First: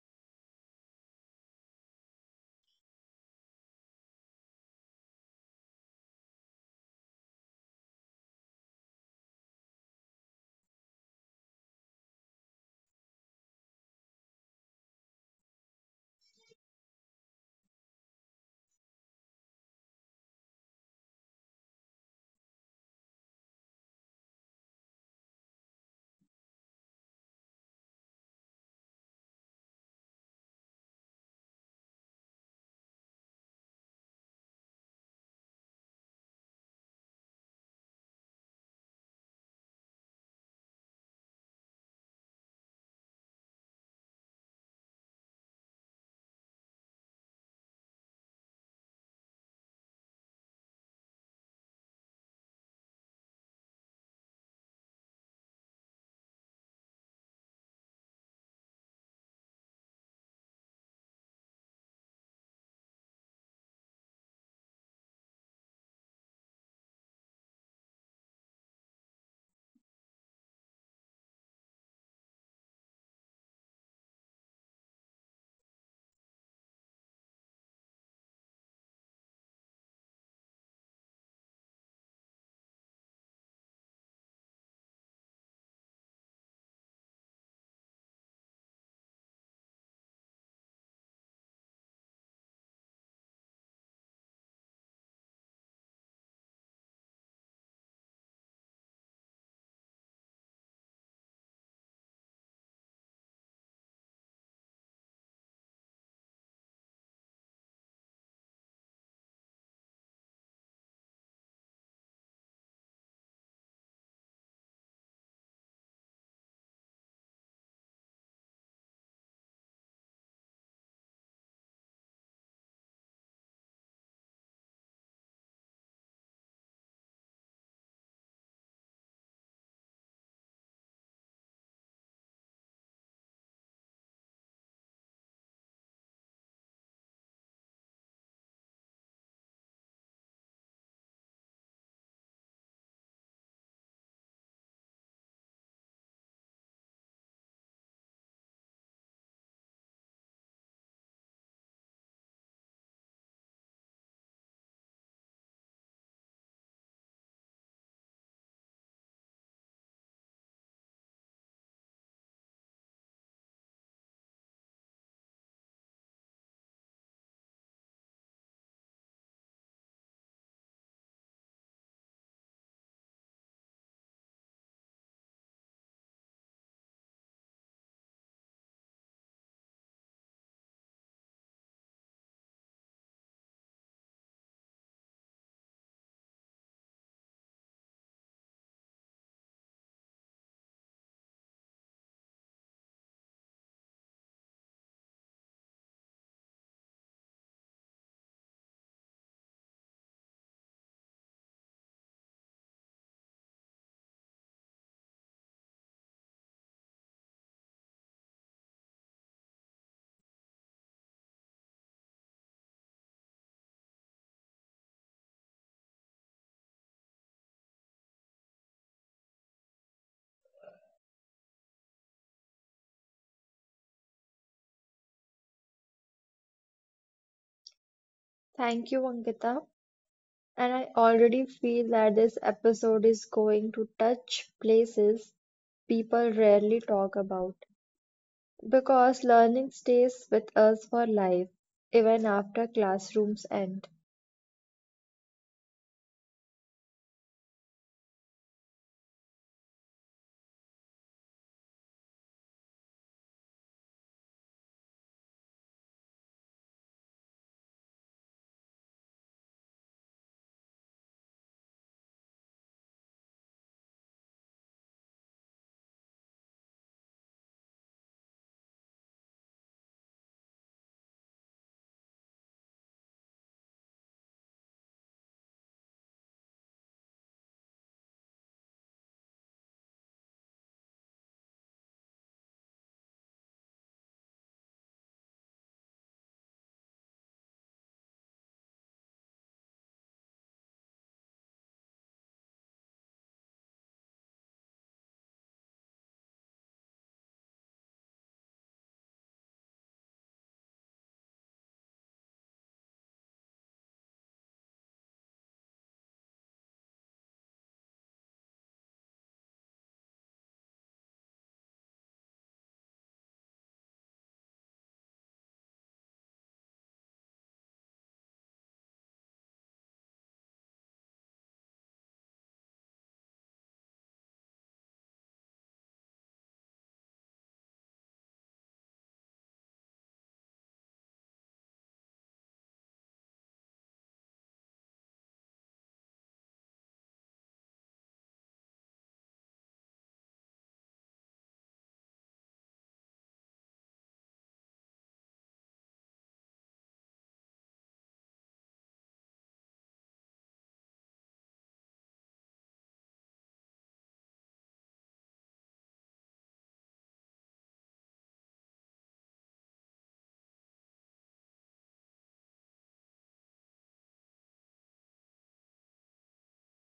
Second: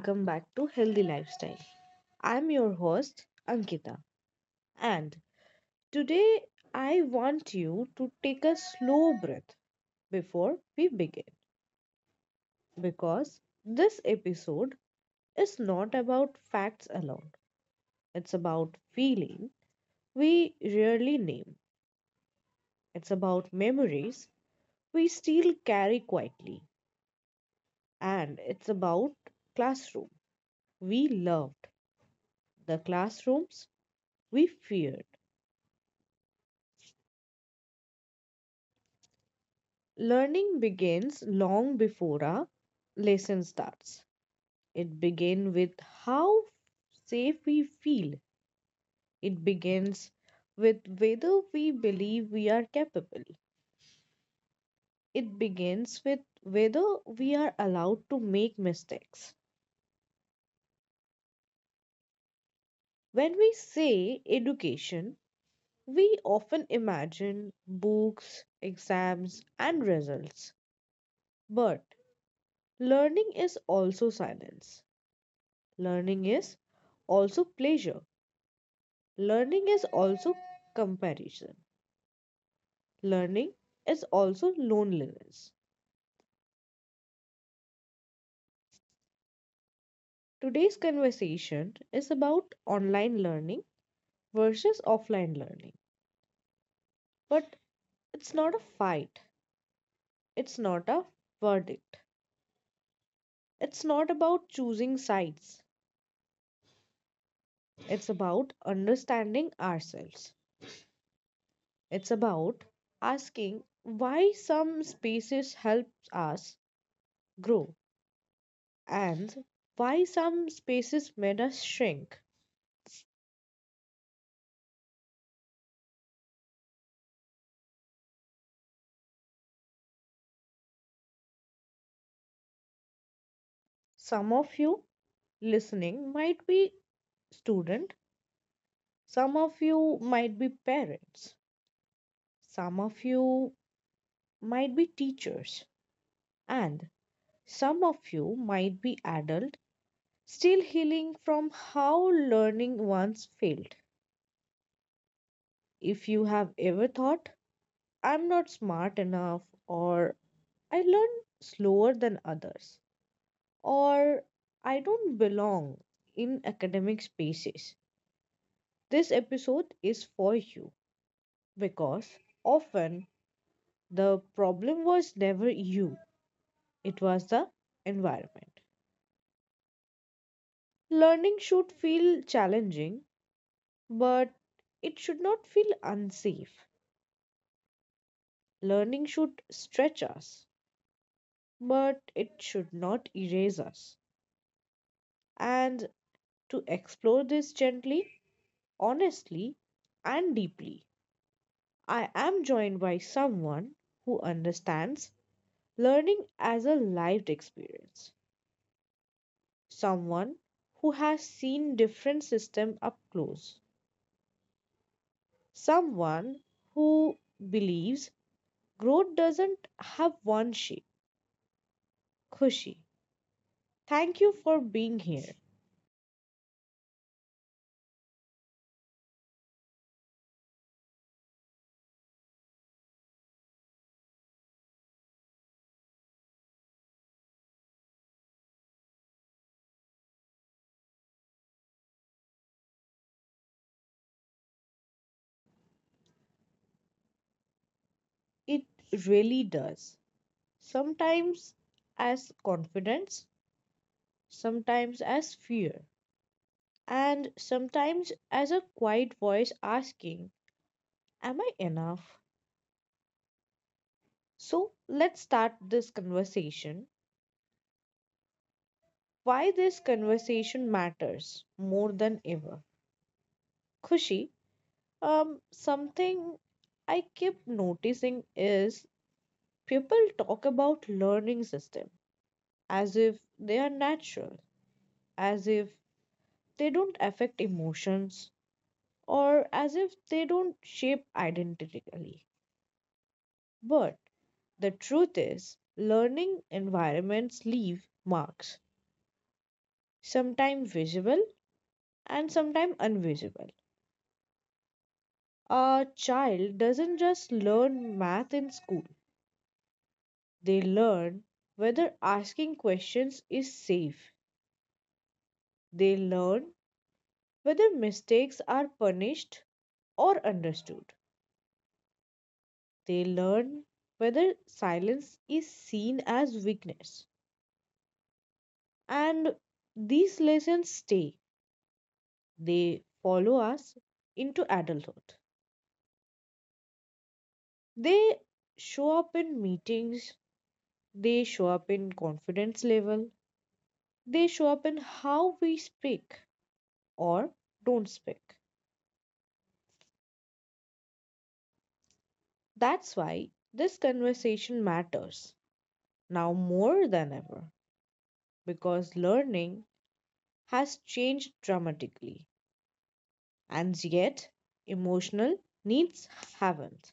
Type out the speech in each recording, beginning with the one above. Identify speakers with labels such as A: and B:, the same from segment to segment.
A: welcome back to Healthy Lifestyle. I'm your host, Ankita, and today I want you to take a slow breath before we begin because this episode is not about facts alone, it's about feeling we rarely name, it's about memories we still carry quietly, and it's about classroom we loved, the classrooms we feared. Learning begins long before a lesson starts. It begins with how safe we feel. It begins with whether we believe we are capable. It begins with whether we are allowed to make mistakes. When we say education, we often imagine books, exams, and results. But learning is also silence. Learning is also pleasure. Learning is also comparison. Learning is also loneliness. Today's conversation is about online learning versus offline learning. But it's not a fight, it's not a verdict. It's not about choosing sides, it's about understanding ourselves. It's about asking why some spaces help us grow and why some spaces made us shrink. Some of you listening might be student, some of you might be parents, some of you might be teachers, and some of you might be adult still healing from how learning once failed. If you have ever thought, I'm not smart enough, or I learn slower than others, or I don't belong in academic spaces, this episode is for you because often the problem was never you, it was the environment. Learning should feel challenging, but it should not feel unsafe. Learning should stretch us, but it should not erase us. And to explore this gently, honestly, and deeply, I am joined by someone who understands learning as a lived experience, someone who has seen different systems up close, someone who believes growth doesn't have one shape. Khushi, thank you for being here.
B: Thank you, Ankita. And I already feel that this episode is going to touch places people rarely talk about. Because learning stays with us for life, even after classrooms end.
A: It really does. Sometimes as confidence, sometimes as fear, and sometimes as a quiet voice asking, am I enough? So let's start this conversation. Why this conversation matters more than ever. Khushi, something I keep noticing is people talk about learning system as if they are natural, as if they don't affect emotions, or as if they don't shape identically. But the truth is, learning environments leave marks, sometimes visible and sometimes invisible. A child doesn't just learn math in school. They learn whether asking questions is safe. They learn whether mistakes are punished or understood. They learn whether silence is seen as weakness. And these lessons stay. They follow us into adulthood. They show up in meetings, they show up in confidence level, they show up in how we speak or don't speak. That's why this conversation matters now more than ever because learning has changed dramatically and yet emotional needs haven't.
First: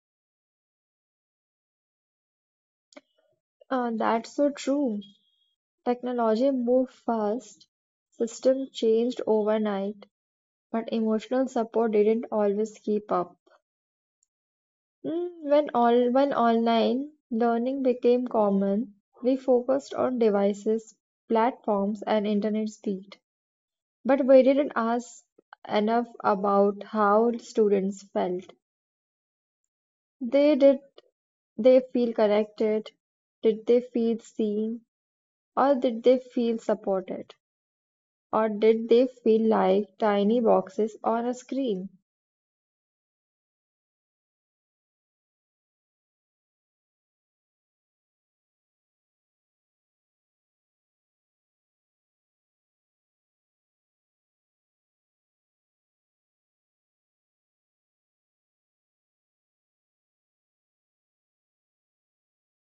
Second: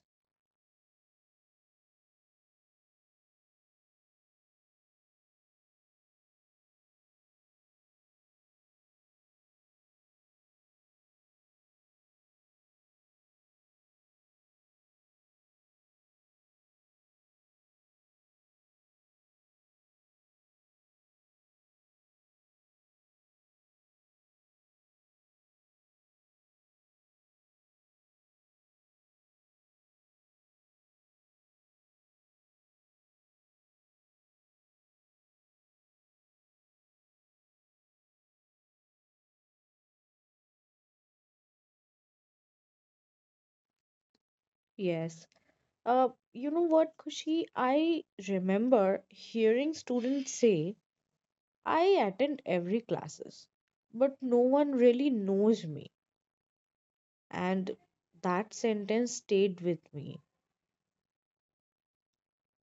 B: That's so true. Technology moved fast, system changed overnight, but emotional support didn't always keep up. When online learning became common, we focused on devices, platforms, and internet speed. But we didn't ask enough about how students felt. They did they feel connected? Did they feel seen? Or did they feel supported? Or did they feel like tiny boxes on a screen?
A: Yes. You know what, Kushi? I remember hearing students say, I attend every classes, but no one really knows me. And that sentence stayed with me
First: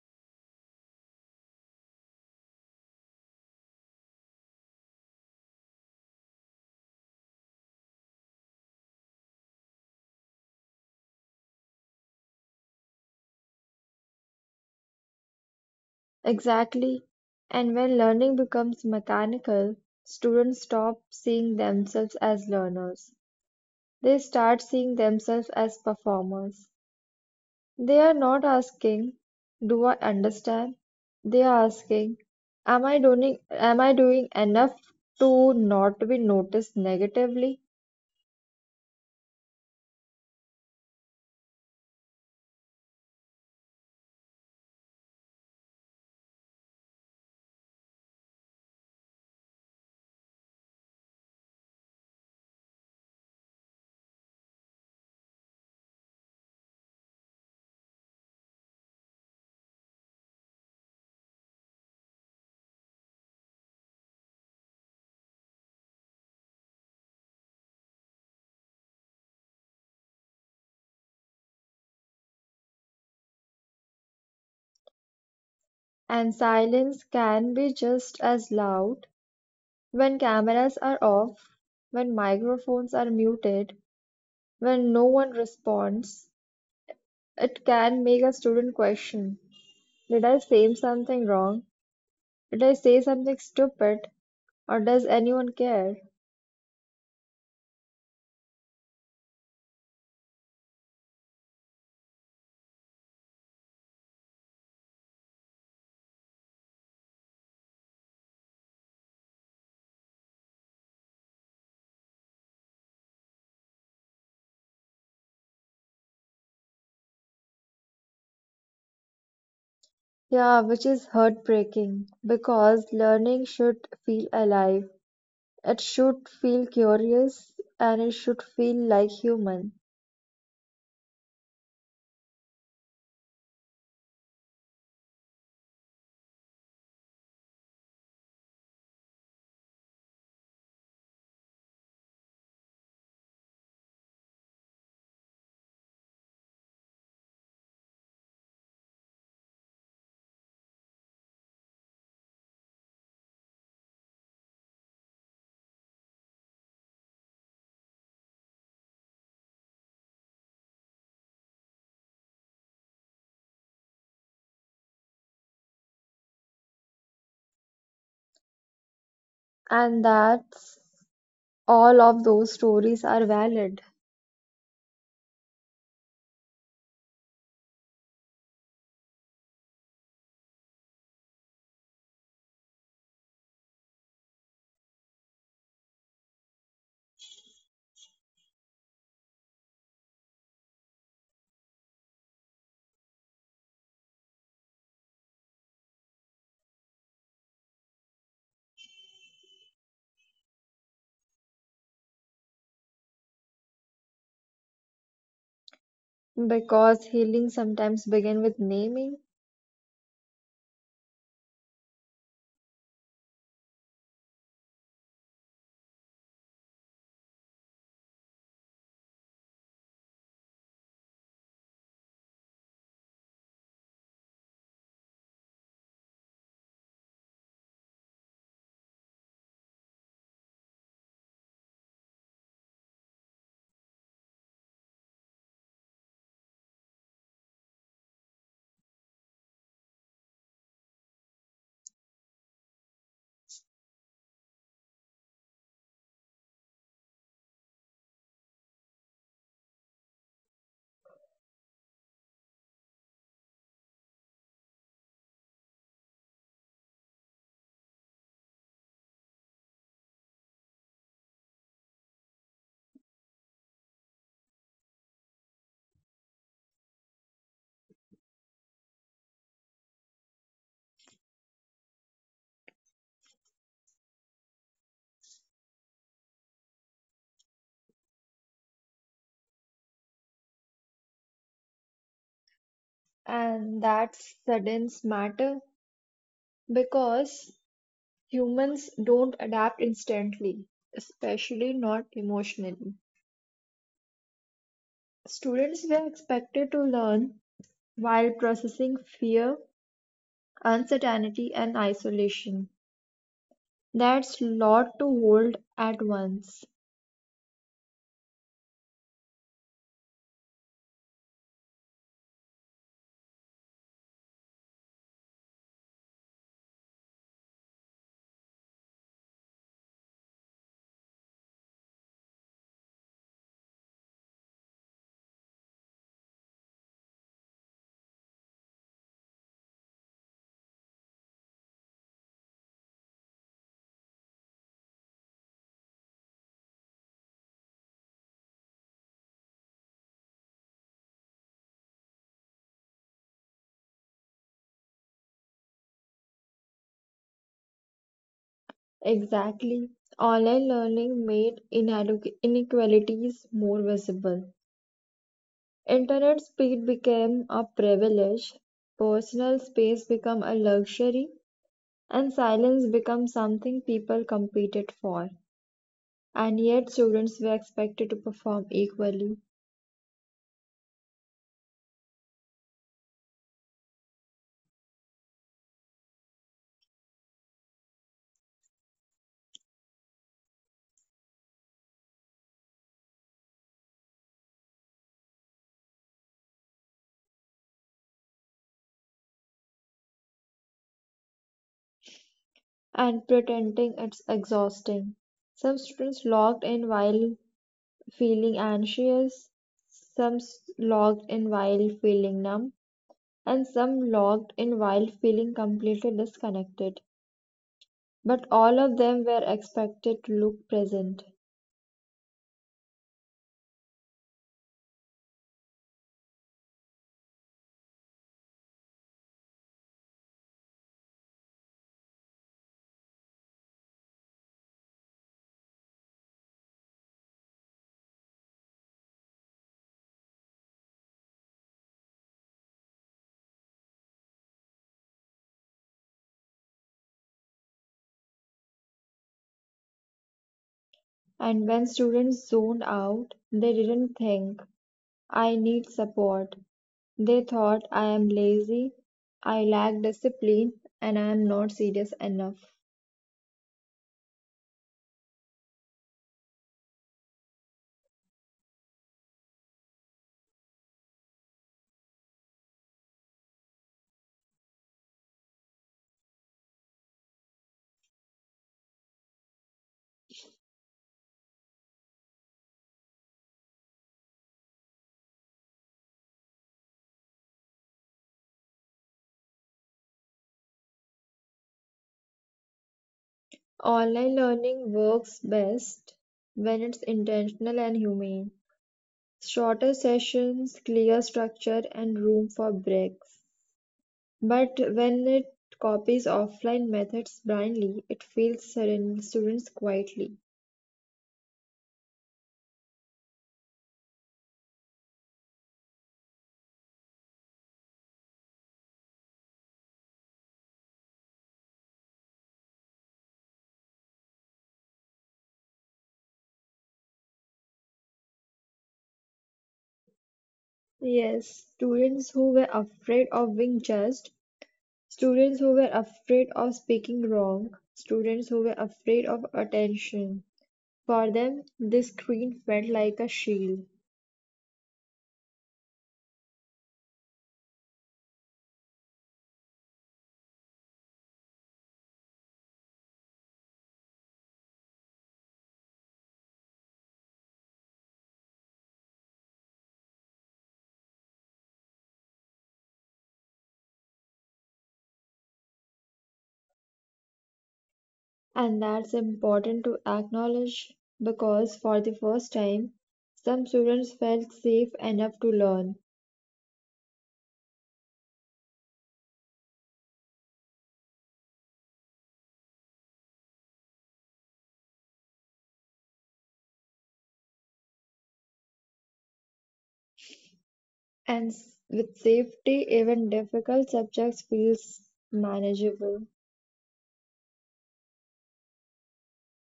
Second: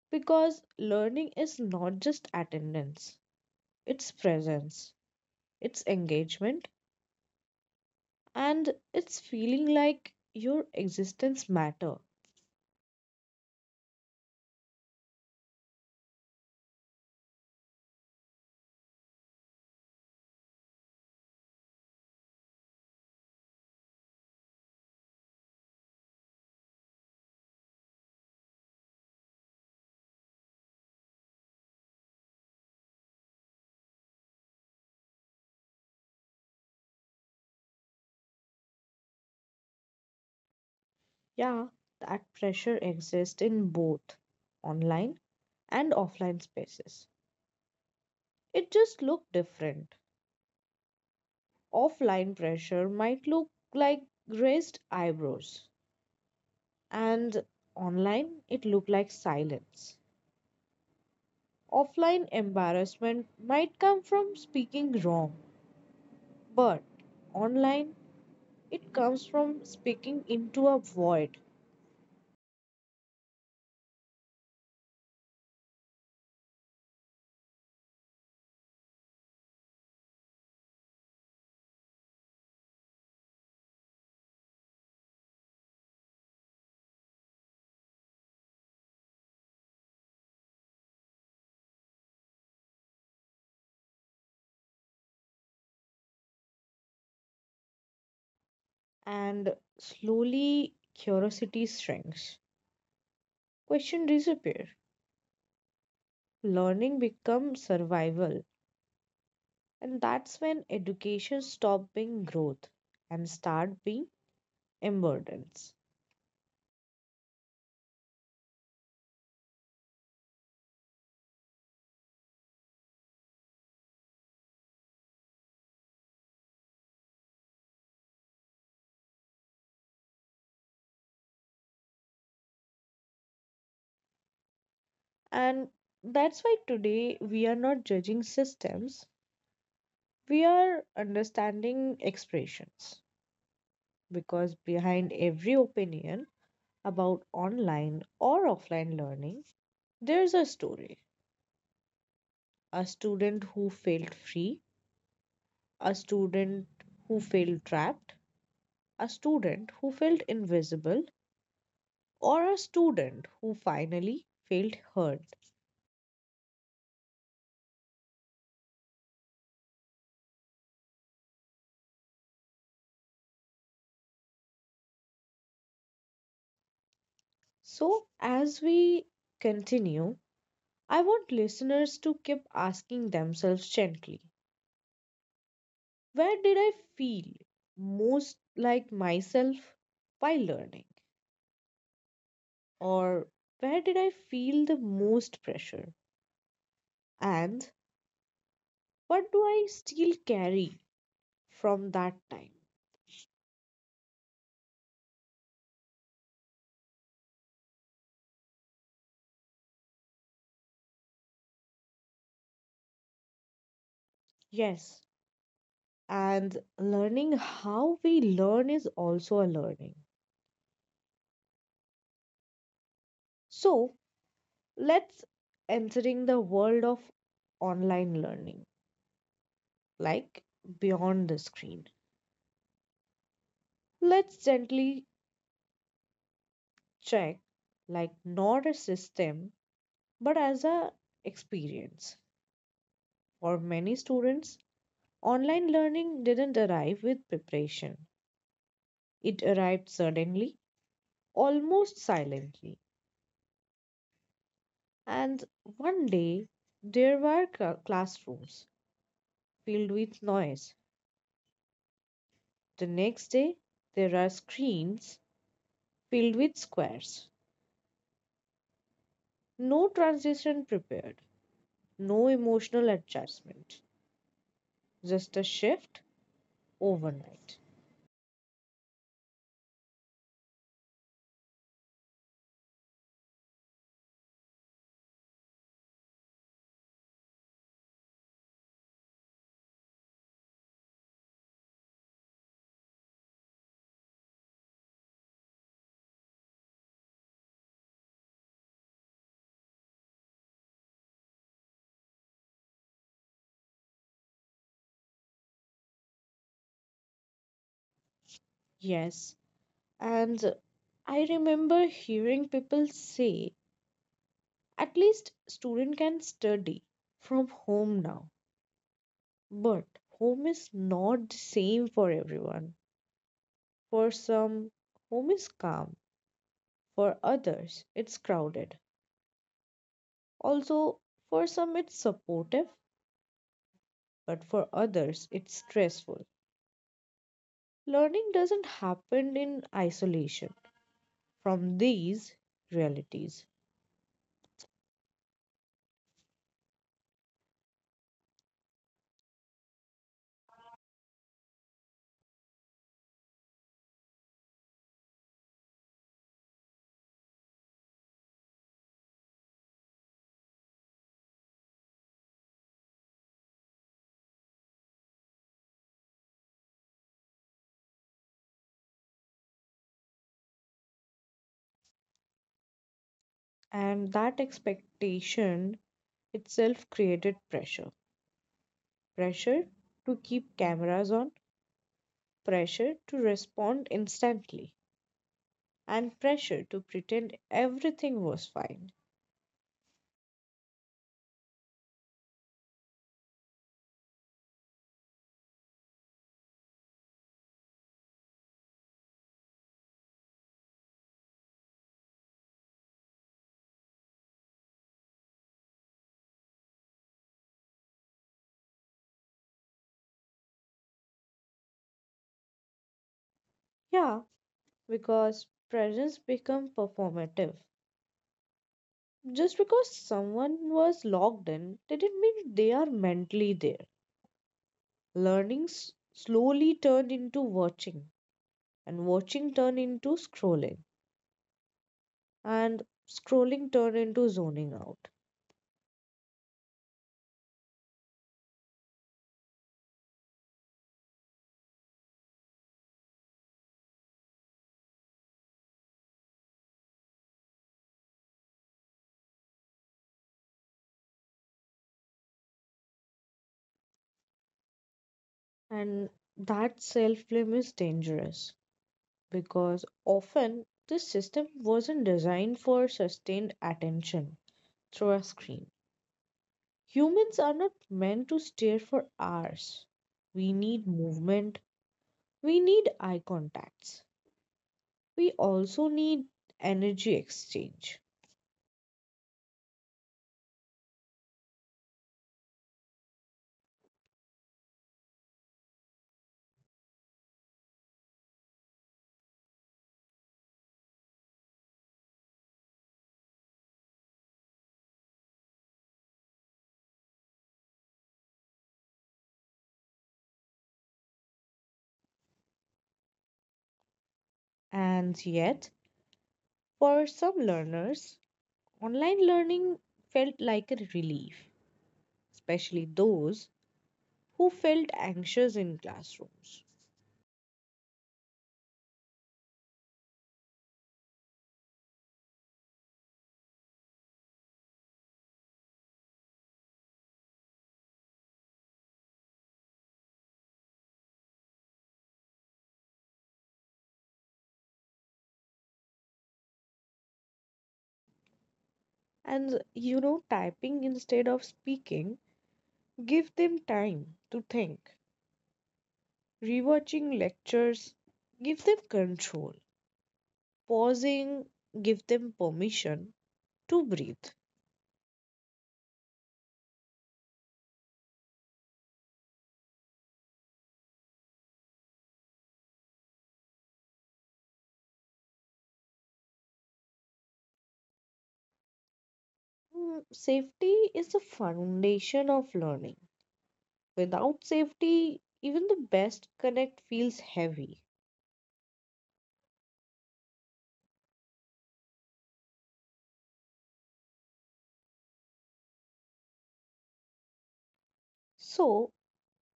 A: because learning is not just attendance, its presence, its engagement, and its feeling like your existence matter.
B: Exactly, and when learning becomes mechanical, students stop seeing themselves as learners. They start seeing themselves as performers. They are not asking, do I understand? They are asking, am I doing enough to not be noticed negatively?
A: Yeah, that pressure exists in both online and offline spaces. It just look different. Offline pressure might look like raised eyebrows, and online it look like silence. Offline embarrassment might come from speaking wrong, but online it comes from speaking into a void,
B: And silence can be just as loud when cameras are off, when microphones are muted, when no one responds. It can make a student question, did I say something wrong? Did I say something stupid? Or does anyone care?
A: and slowly curiosity shrinks. Question disappear. Learning becomes survival, and that's when education stops being growth and start being emergence.
B: Yeah, which is heartbreaking because learning should feel alive. It should feel curious and it should feel like human.
A: And that's why today we are not judging systems; we are understanding expressions. Because behind every opinion about online or offline learning, there's a story, a student who felt free, a student who felt trapped, a student who felt invisible, or a student who finally felt heard.
B: And that's all of those stories are valid
A: So, as we continue, I want listeners to keep asking themselves gently, where did I feel most like myself while learning? Or where did I feel the most pressure? And what do I still carry from that time?
B: because healing sometimes begin with naming
A: Yes, and learning how we learn is also a learning. So let's entering the world of online learning, like beyond the screen. Let's gently check, like not a system, but as a experience. For many students, online learning didn't arrive with preparation. It arrived suddenly, almost silently. And one day there were classrooms filled with noise. The next day there are screens filled with squares. No transition prepared, no emotional adjustment, just a shift overnight.
B: and that sudden matter because humans don't adapt instantly, especially not emotionally. Students were expected to learn while processing fear, uncertainty, and isolation. That's lot to hold at once.
A: Yes, and I remember hearing people say at least student can study from home now. But home is not the same for everyone. For some, home is calm. For others, it's crowded. Also, for some, it's supportive, but for others, it's stressful. Learning doesn't happen in isolation from these realities,
B: Exactly. Online learning made inequalities more visible. Internet speed became a privilege, personal space became a luxury, and silence became something people competed for. And yet students were expected to perform equally,
A: and that expectation itself created pressure. Pressure to keep cameras on, pressure to respond instantly, and pressure to pretend everything was fine.
B: and pretending it's exhausting. Some students logged in while feeling anxious, some logged in while feeling numb, and some logged in while feeling completely disconnected. But all of them were expected to look present.
A: Yeah, because presence become performative. Just because someone was logged in didn't mean they are mentally there. Learning slowly turned into watching, and watching turned into scrolling, and scrolling turned into zoning out.
B: And when students zoned out, they didn't think, I need support. They thought I am lazy, I lack discipline, and I am not serious enough.
A: And that self blame is dangerous because often this system wasn't designed for sustained attention through a screen. Humans are not meant to stare for hours. We need movement, we need eye contacts, we also need energy exchange.
B: Online learning works best when it's intentional and humane. Shorter sessions, clear structure, and room for breaks. But when it copies offline methods blindly, it fails certain students quietly.
A: And yet, for some learners, online learning felt like a relief, especially those who felt anxious in classrooms.
B: Yes, students who were afraid of being judged. Students who were afraid of speaking wrong, students who were afraid of attention. For them, this screen felt like a shield.
A: And you know, typing instead of speaking give them time to think. Rewatching lectures give them control. Pausing give them permission to breathe.
B: And that's important to acknowledge because for the first time, some students felt safe enough to learn.
A: Safety is the foundation of learning. Without safety, even the best connect feels heavy.
B: And with safety, even difficult subjects feels manageable.
A: So,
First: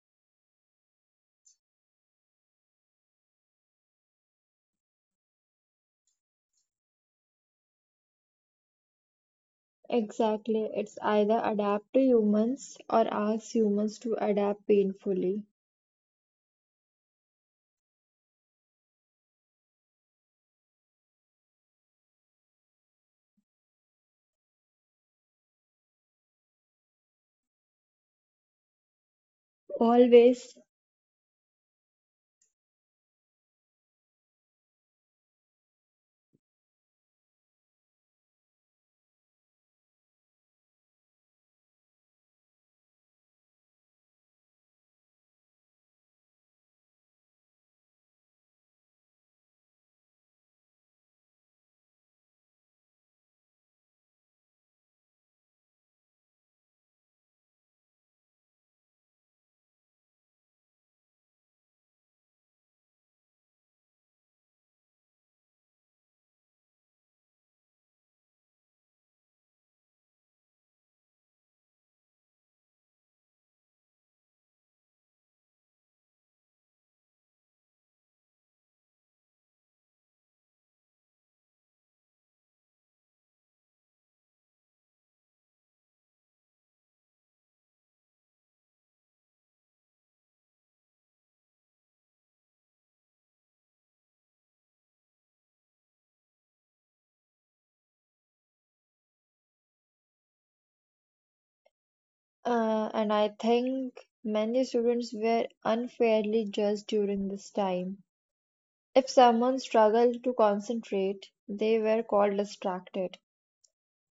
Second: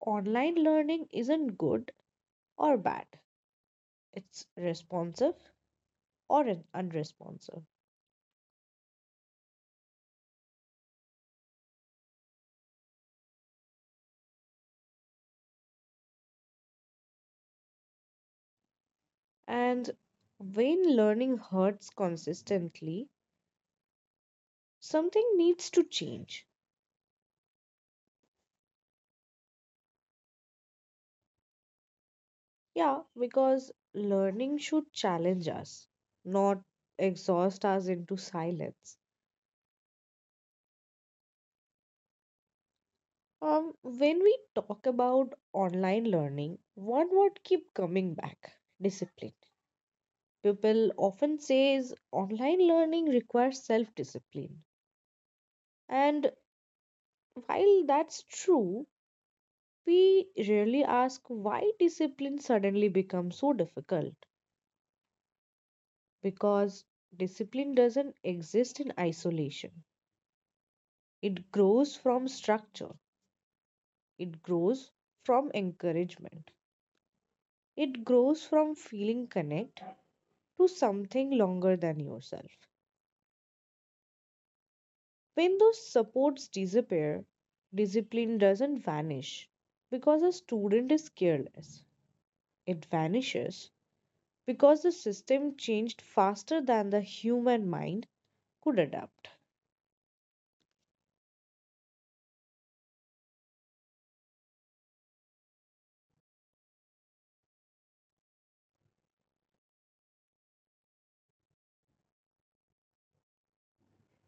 A: online learning isn't good or bad, it's responsive or unresponsive.
B: Exactly, it's either adapt to humans or ask humans to adapt painfully.
A: And when learning hurts consistently, something needs to change.
B: Always.
A: Yeah, because learning should challenge us, not exhaust us into silence. When we talk about online learning, one word keep coming back: discipline. People often says online learning requires self-discipline. And while that's true, we rarely ask why discipline suddenly becomes so difficult because discipline doesn't exist in isolation. It grows from structure. It grows from encouragement. It grows from feeling connect to something longer than yourself. When those supports disappear, discipline doesn't vanish because a student is careless. It vanishes because the system changed faster than the human mind could adapt.
B: And I think many students were unfairly judged during this time. If someone struggled to concentrate, they were called distracted.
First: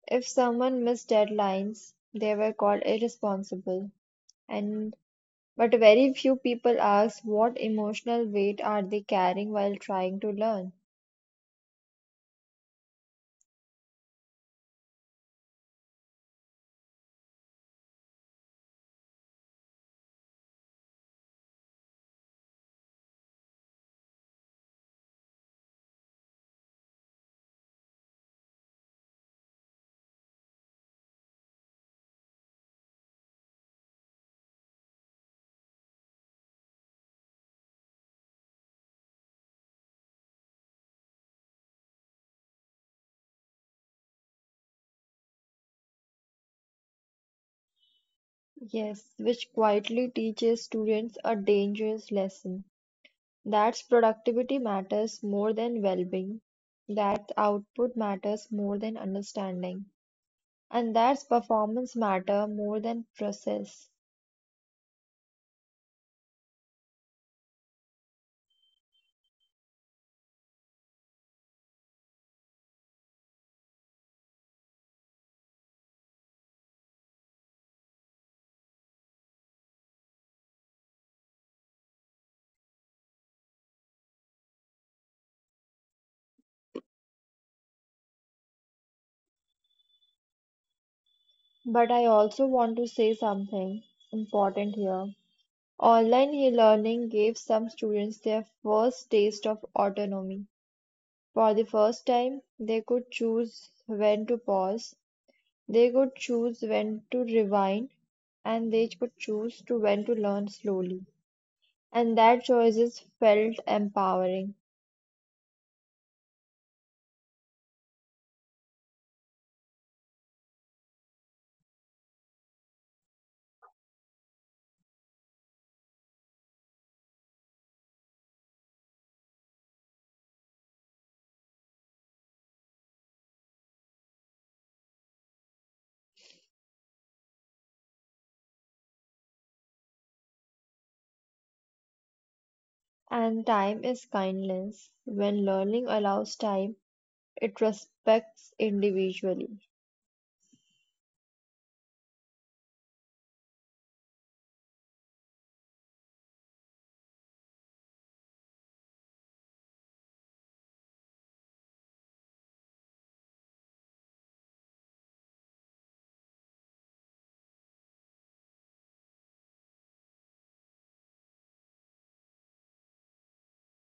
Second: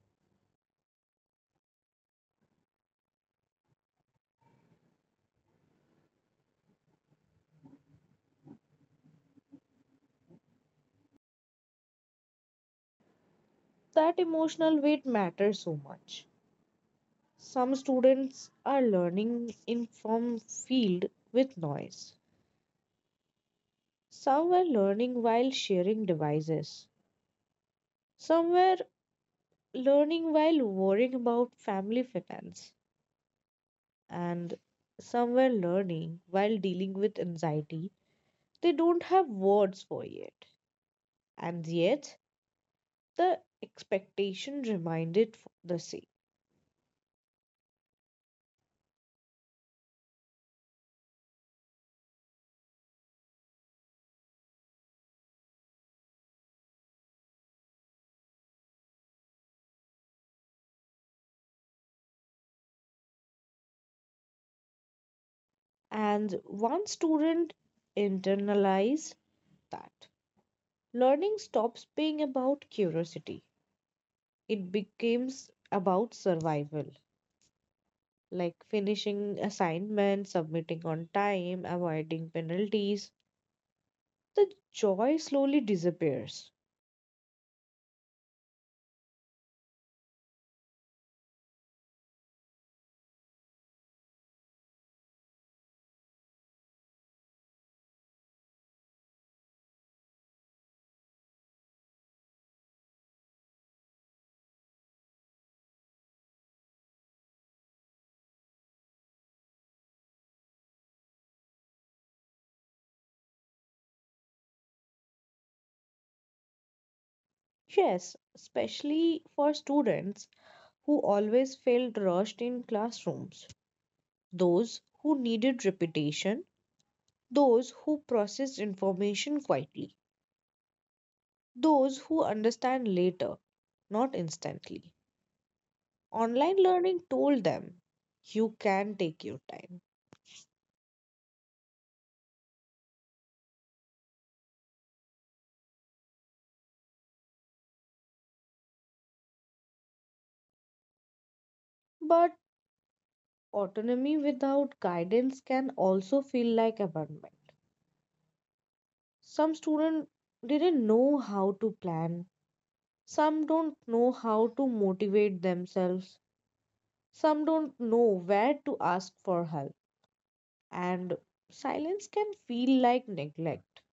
B: If someone missed deadlines, they were called irresponsible. And but very few people ask what emotional weight are they carrying while trying to learn.
A: That emotional weight matters so much. Some students are learning in from field with noise. Some were learning while sharing devices. Some were learning while worrying about family finance, and some were learning while dealing with anxiety. They don't have words for it, and yet the expectation reminded the same.
B: Yes, which quietly teaches students a dangerous lesson. That's productivity matters more than well-being, that output matters more than understanding, and that's performance matter more than process.
A: And one student internalized that learning stops being about curiosity, it becomes about survival. Like finishing assignments, submitting on time, avoiding penalties, the joy slowly disappears.
B: But I also want to say something important here. Online e-learning gave some students their first taste of autonomy. For the first time, they could choose when to pause, they could choose when to rewind, and they could choose to when to learn slowly. And that choice is felt empowering.
A: Yes, especially for students who always felt rushed in classrooms, those who needed repetition, those who processed information quietly, those who understand later, not instantly. Online learning told them, you can take your time.
B: And time is kindness. When learning allows time, it respects individually,
A: But autonomy without guidance can also feel like abandonment. Some students didn't know how to plan, some don't know how to motivate themselves. Some don't know where to ask for help, and silence can feel like neglect.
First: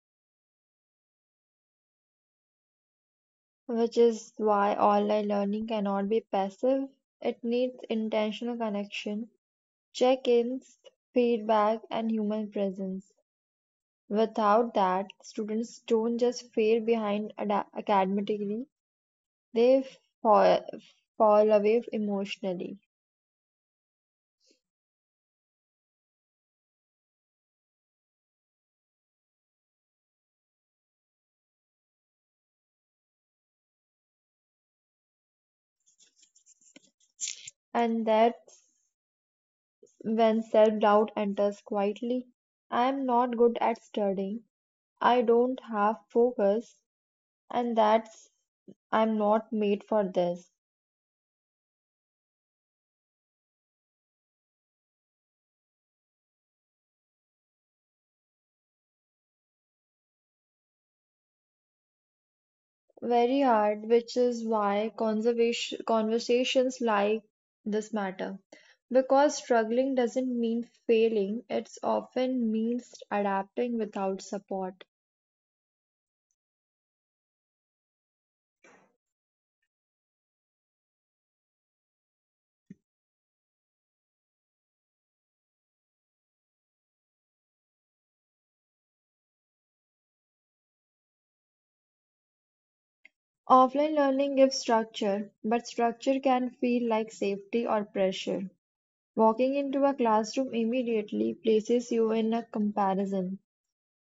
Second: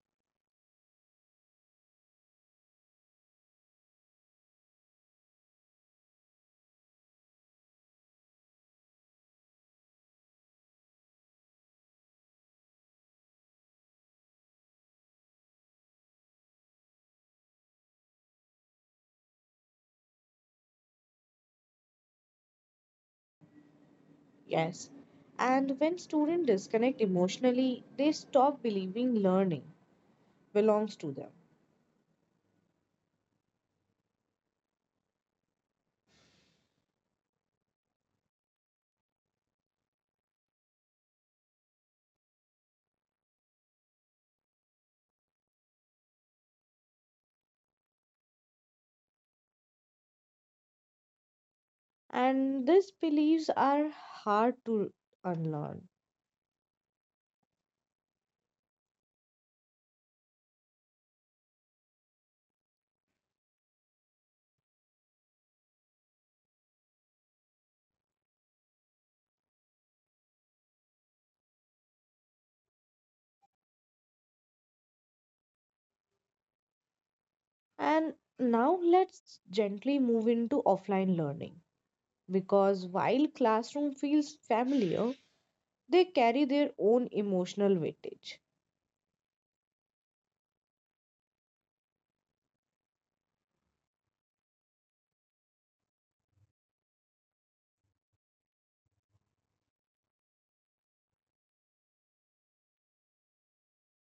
B: which is why online learning cannot be passive. It needs intentional connection, check ins, feedback, and human presence. Without that, students don't just fade behind academically, they fall, fall away emotionally.
A: Yes. And when students disconnect emotionally, they stop believing learning belongs to them.
B: And that's when self-doubt enters quietly. I am not good at studying. I don't have focus, and that's I'm not made for this.
A: And these beliefs are hard to unlearn.
B: Very hard, which is why conservation conversations like this matter. Because struggling doesn't mean failing, it often means adapting without support.
A: And now let's gently move into offline learning because while classroom feels familiar, they carry their own emotional weightage.
B: Offline learning gives structure, but structure can feel like safety or pressure. Walking into a classroom immediately places you in a comparison.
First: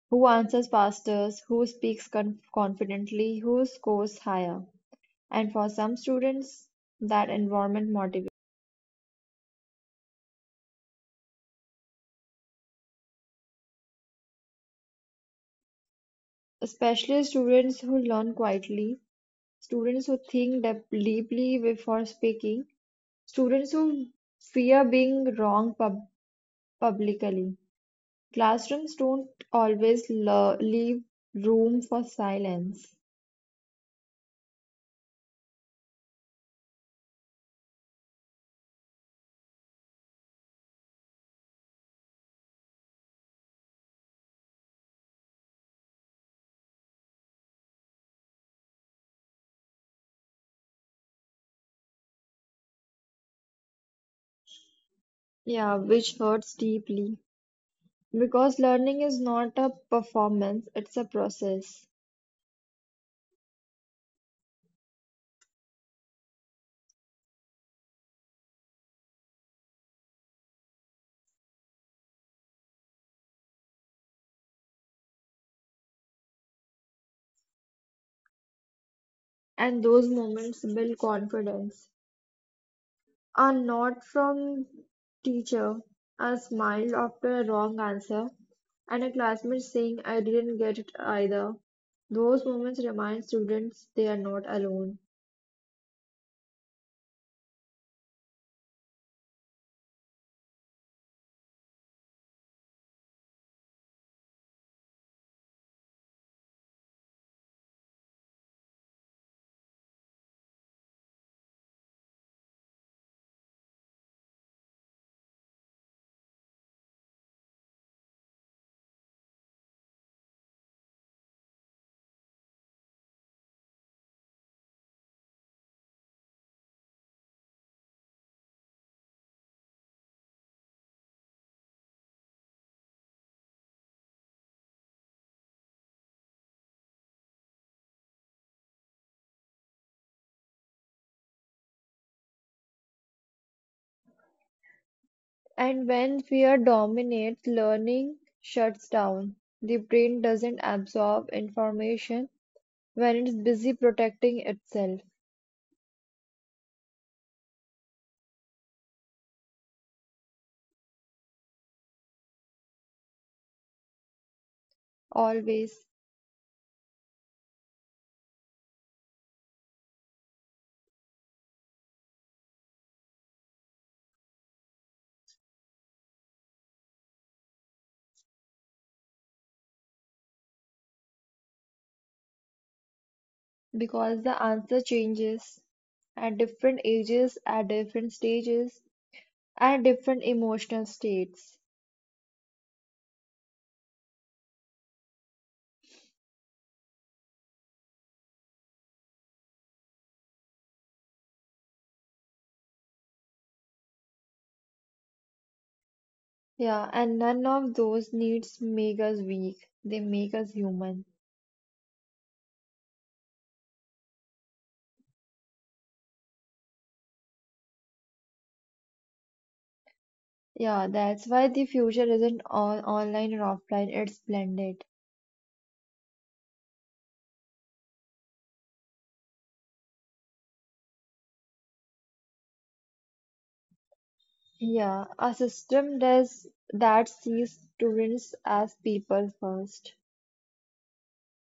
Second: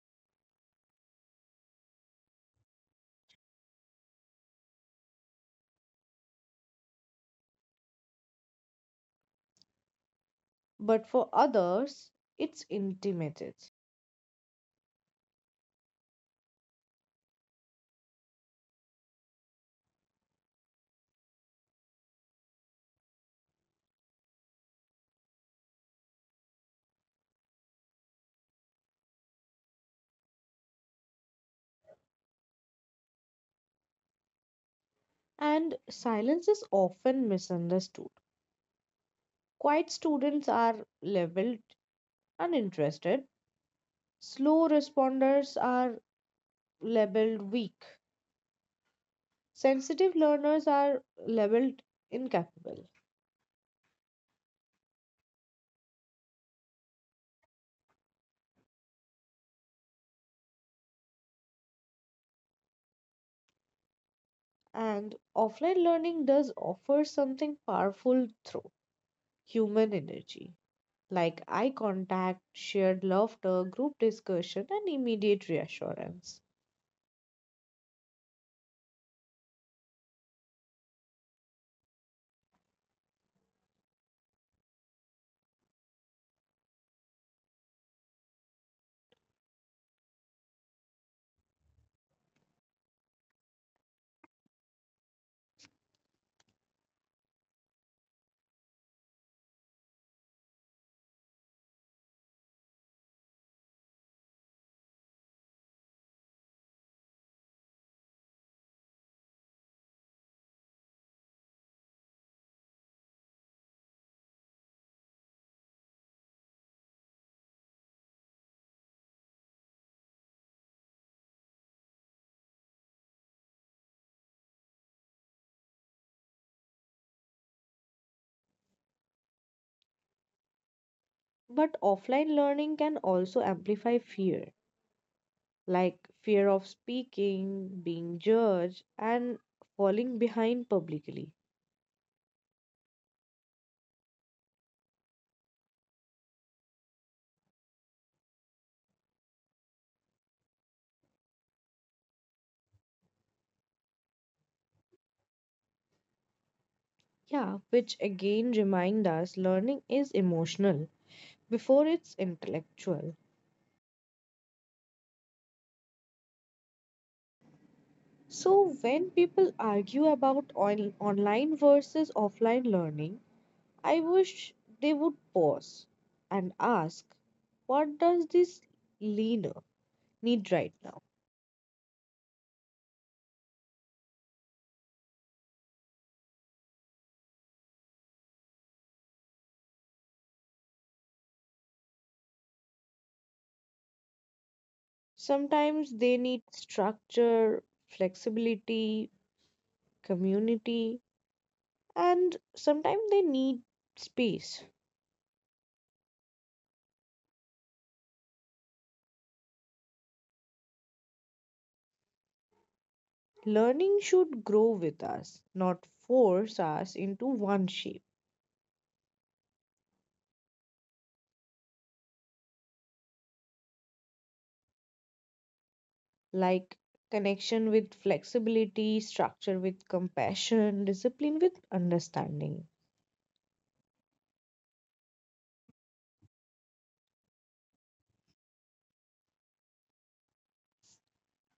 B: Who answers fastest, who speaks confidently, who scores higher. And for some students, that environment motivates,
A: But for others, it's intimate.
B: especially students who learn quietly, students who think deeply before speaking, students who fear being wrong publicly. Classrooms don't always leave room for silence.
A: And silence is often misunderstood. Quiet students are labeled uninterested, slow responders are labeled weak, sensitive learners are labeled incapable.
B: Yeah, which hurts deeply. Because learning is not a performance, it's a process.
A: And offline learning does offer something powerful through human energy, like eye contact, shared laughter, group discussion, and immediate reassurance.
B: And those moments build confidence. Are not from teacher, a smile after a wrong answer, and a classmate saying I didn't get it either. Those moments remind students they are not alone.
A: But offline learning can also amplify fear, like fear of speaking, being judged, and falling behind publicly.
B: And when fear dominates, learning shuts down. The brain doesn't absorb information when it's busy protecting itself.
A: Yeah, which again remind us learning is emotional before it's intellectual.
B: Always.
A: So when people argue about online versus offline learning, I wish they would pause and ask, what does this leaner need right now?
B: Because the answer changes at different ages, at different stages, at different emotional states.
A: Sometimes they need structure, flexibility, community, and sometimes they need space.
B: Yeah, and none of those needs make us weak, they make us human.
A: Learning should grow with us, not force us into one shape,
B: Yeah, that's why the future isn't all online or offline, it's blended.
A: like connection with flexibility, structure with compassion, discipline with understanding.
B: Yeah, a system does that sees students as people first.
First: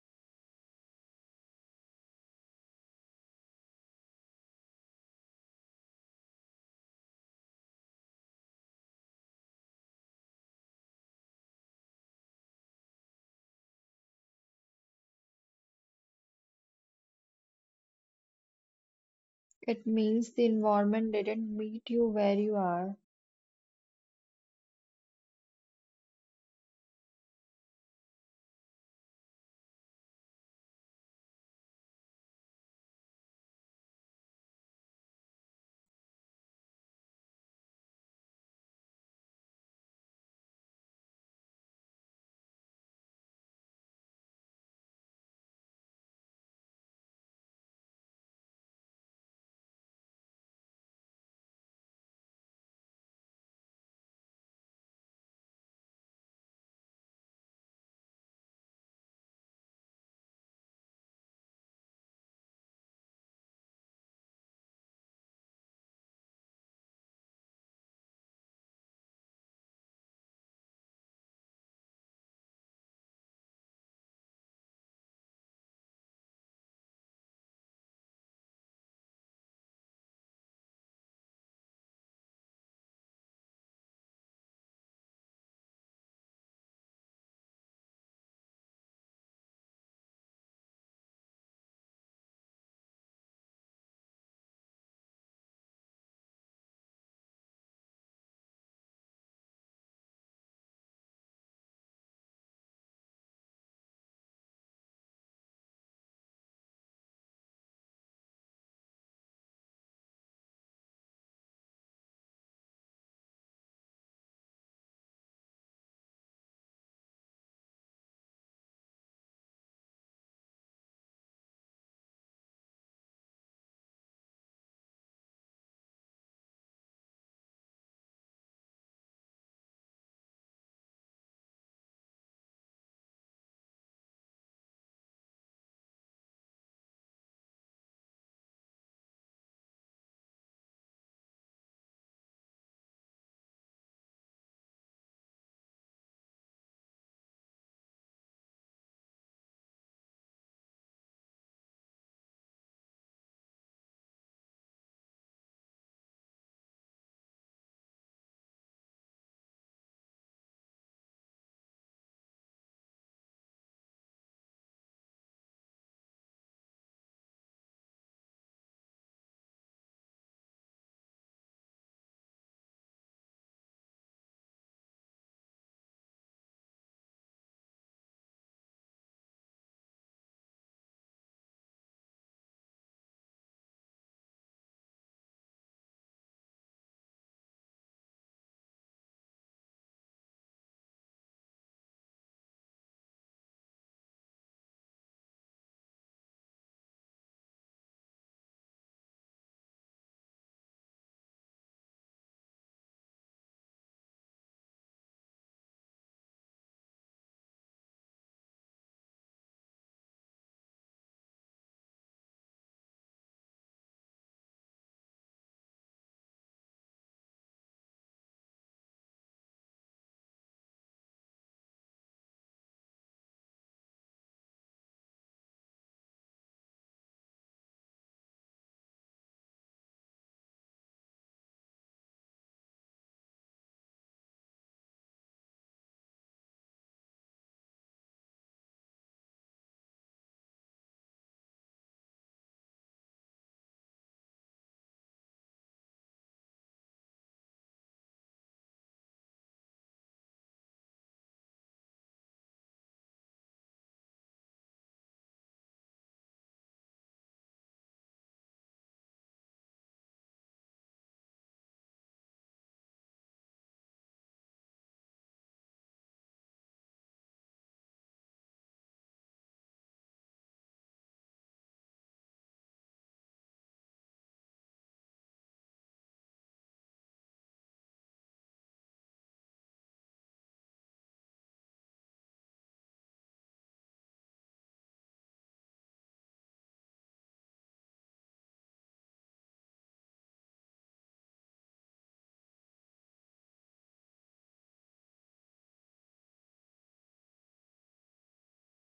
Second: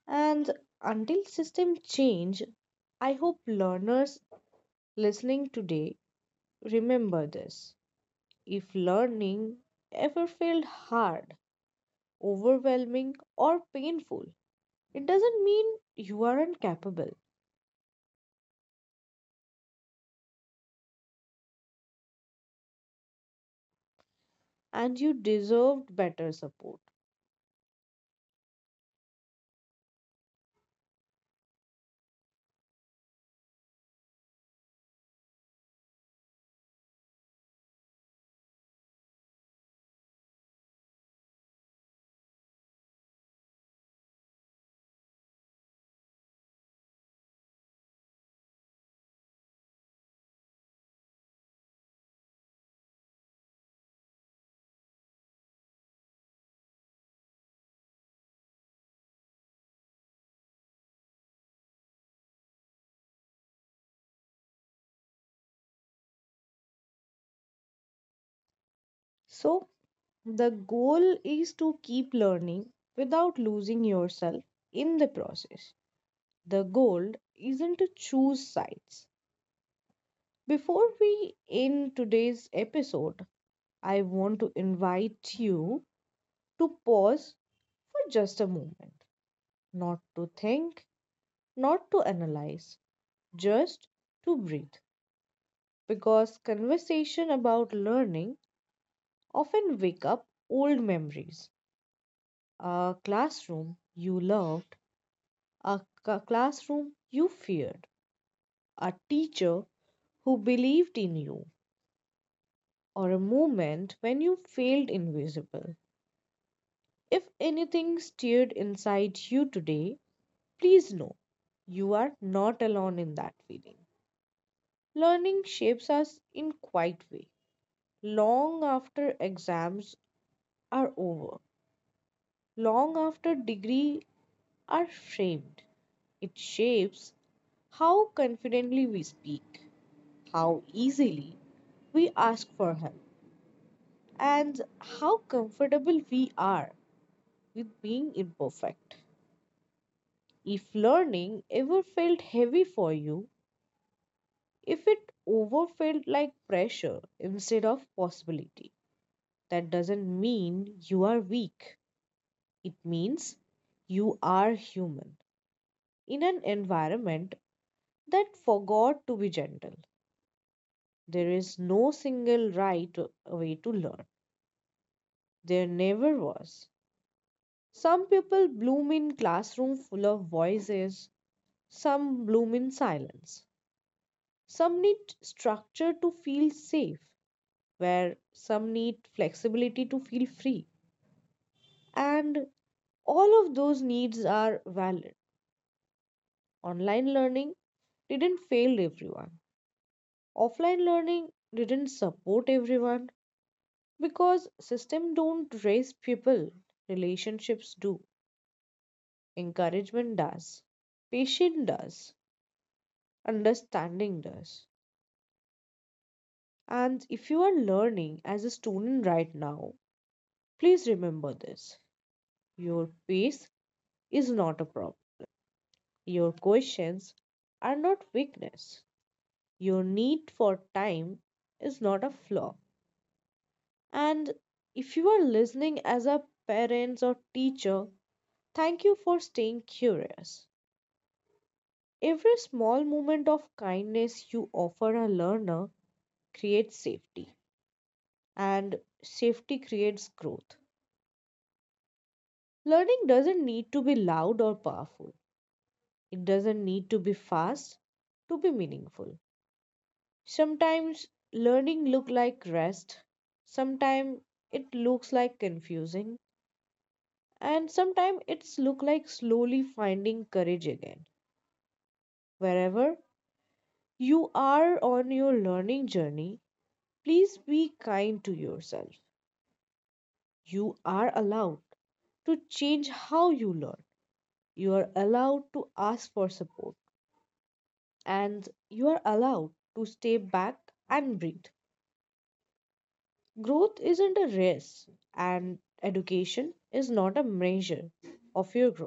A: And until system change, I hope learners listening today remember this. If learning ever felt hard, overwhelming, or painful, it doesn't mean you aren't capable.
B: It means the environment didn't meet you where you are.
A: And you deserved better support. So, the goal is to keep learning without losing yourself in the process. The goal isn't to choose sides. Before we end today's episode, I want to invite you to pause for just a moment, not to think, not to analyze, just to breathe. Because conversation about learning often wake up old memories, a classroom you loved, a classroom you feared, a teacher who believed in you, or a moment when you failed invisible. If anything stirred inside you today, please know you are not alone in that feeling. Learning shapes us in quiet way, long after exams are over, long after degree are framed. It shapes how confidently we speak, how easily we ask for help, and how comfortable we are with being imperfect. If learning ever felt heavy for you, if it over felt like pressure instead of possibility, that doesn't mean you are weak. It means you are human in an environment that forgot to be gentle. There is no single right way to learn. There never was. Some people bloom in classroom full of voices, some bloom in silence. Some need structure to feel safe, where some need flexibility to feel free. And all of those needs are valid. Online learning didn't fail everyone. Offline learning didn't support everyone. Because system don't raise people, relationships do, encouragement does, patience does, understanding does. And if you are learning as a student right now, please remember this. Your pace is not a problem, your questions are not weakness, your need for time is not a flaw. And if you are listening as a parent or teacher, thank you for staying curious. Every small moment of kindness you offer a learner creates safety, and safety creates growth. Learning doesn't need to be loud or powerful, it doesn't need to be fast to be meaningful. Sometimes learning look like rest, sometimes it looks like confusing, and sometimes it's look like slowly finding courage again. Wherever you are on your learning journey, please be kind to yourself. You are allowed to change how you learn. You are allowed to ask for support, and you are allowed to stay back and breathe. Growth isn't a race, and education is not a measure of your growth.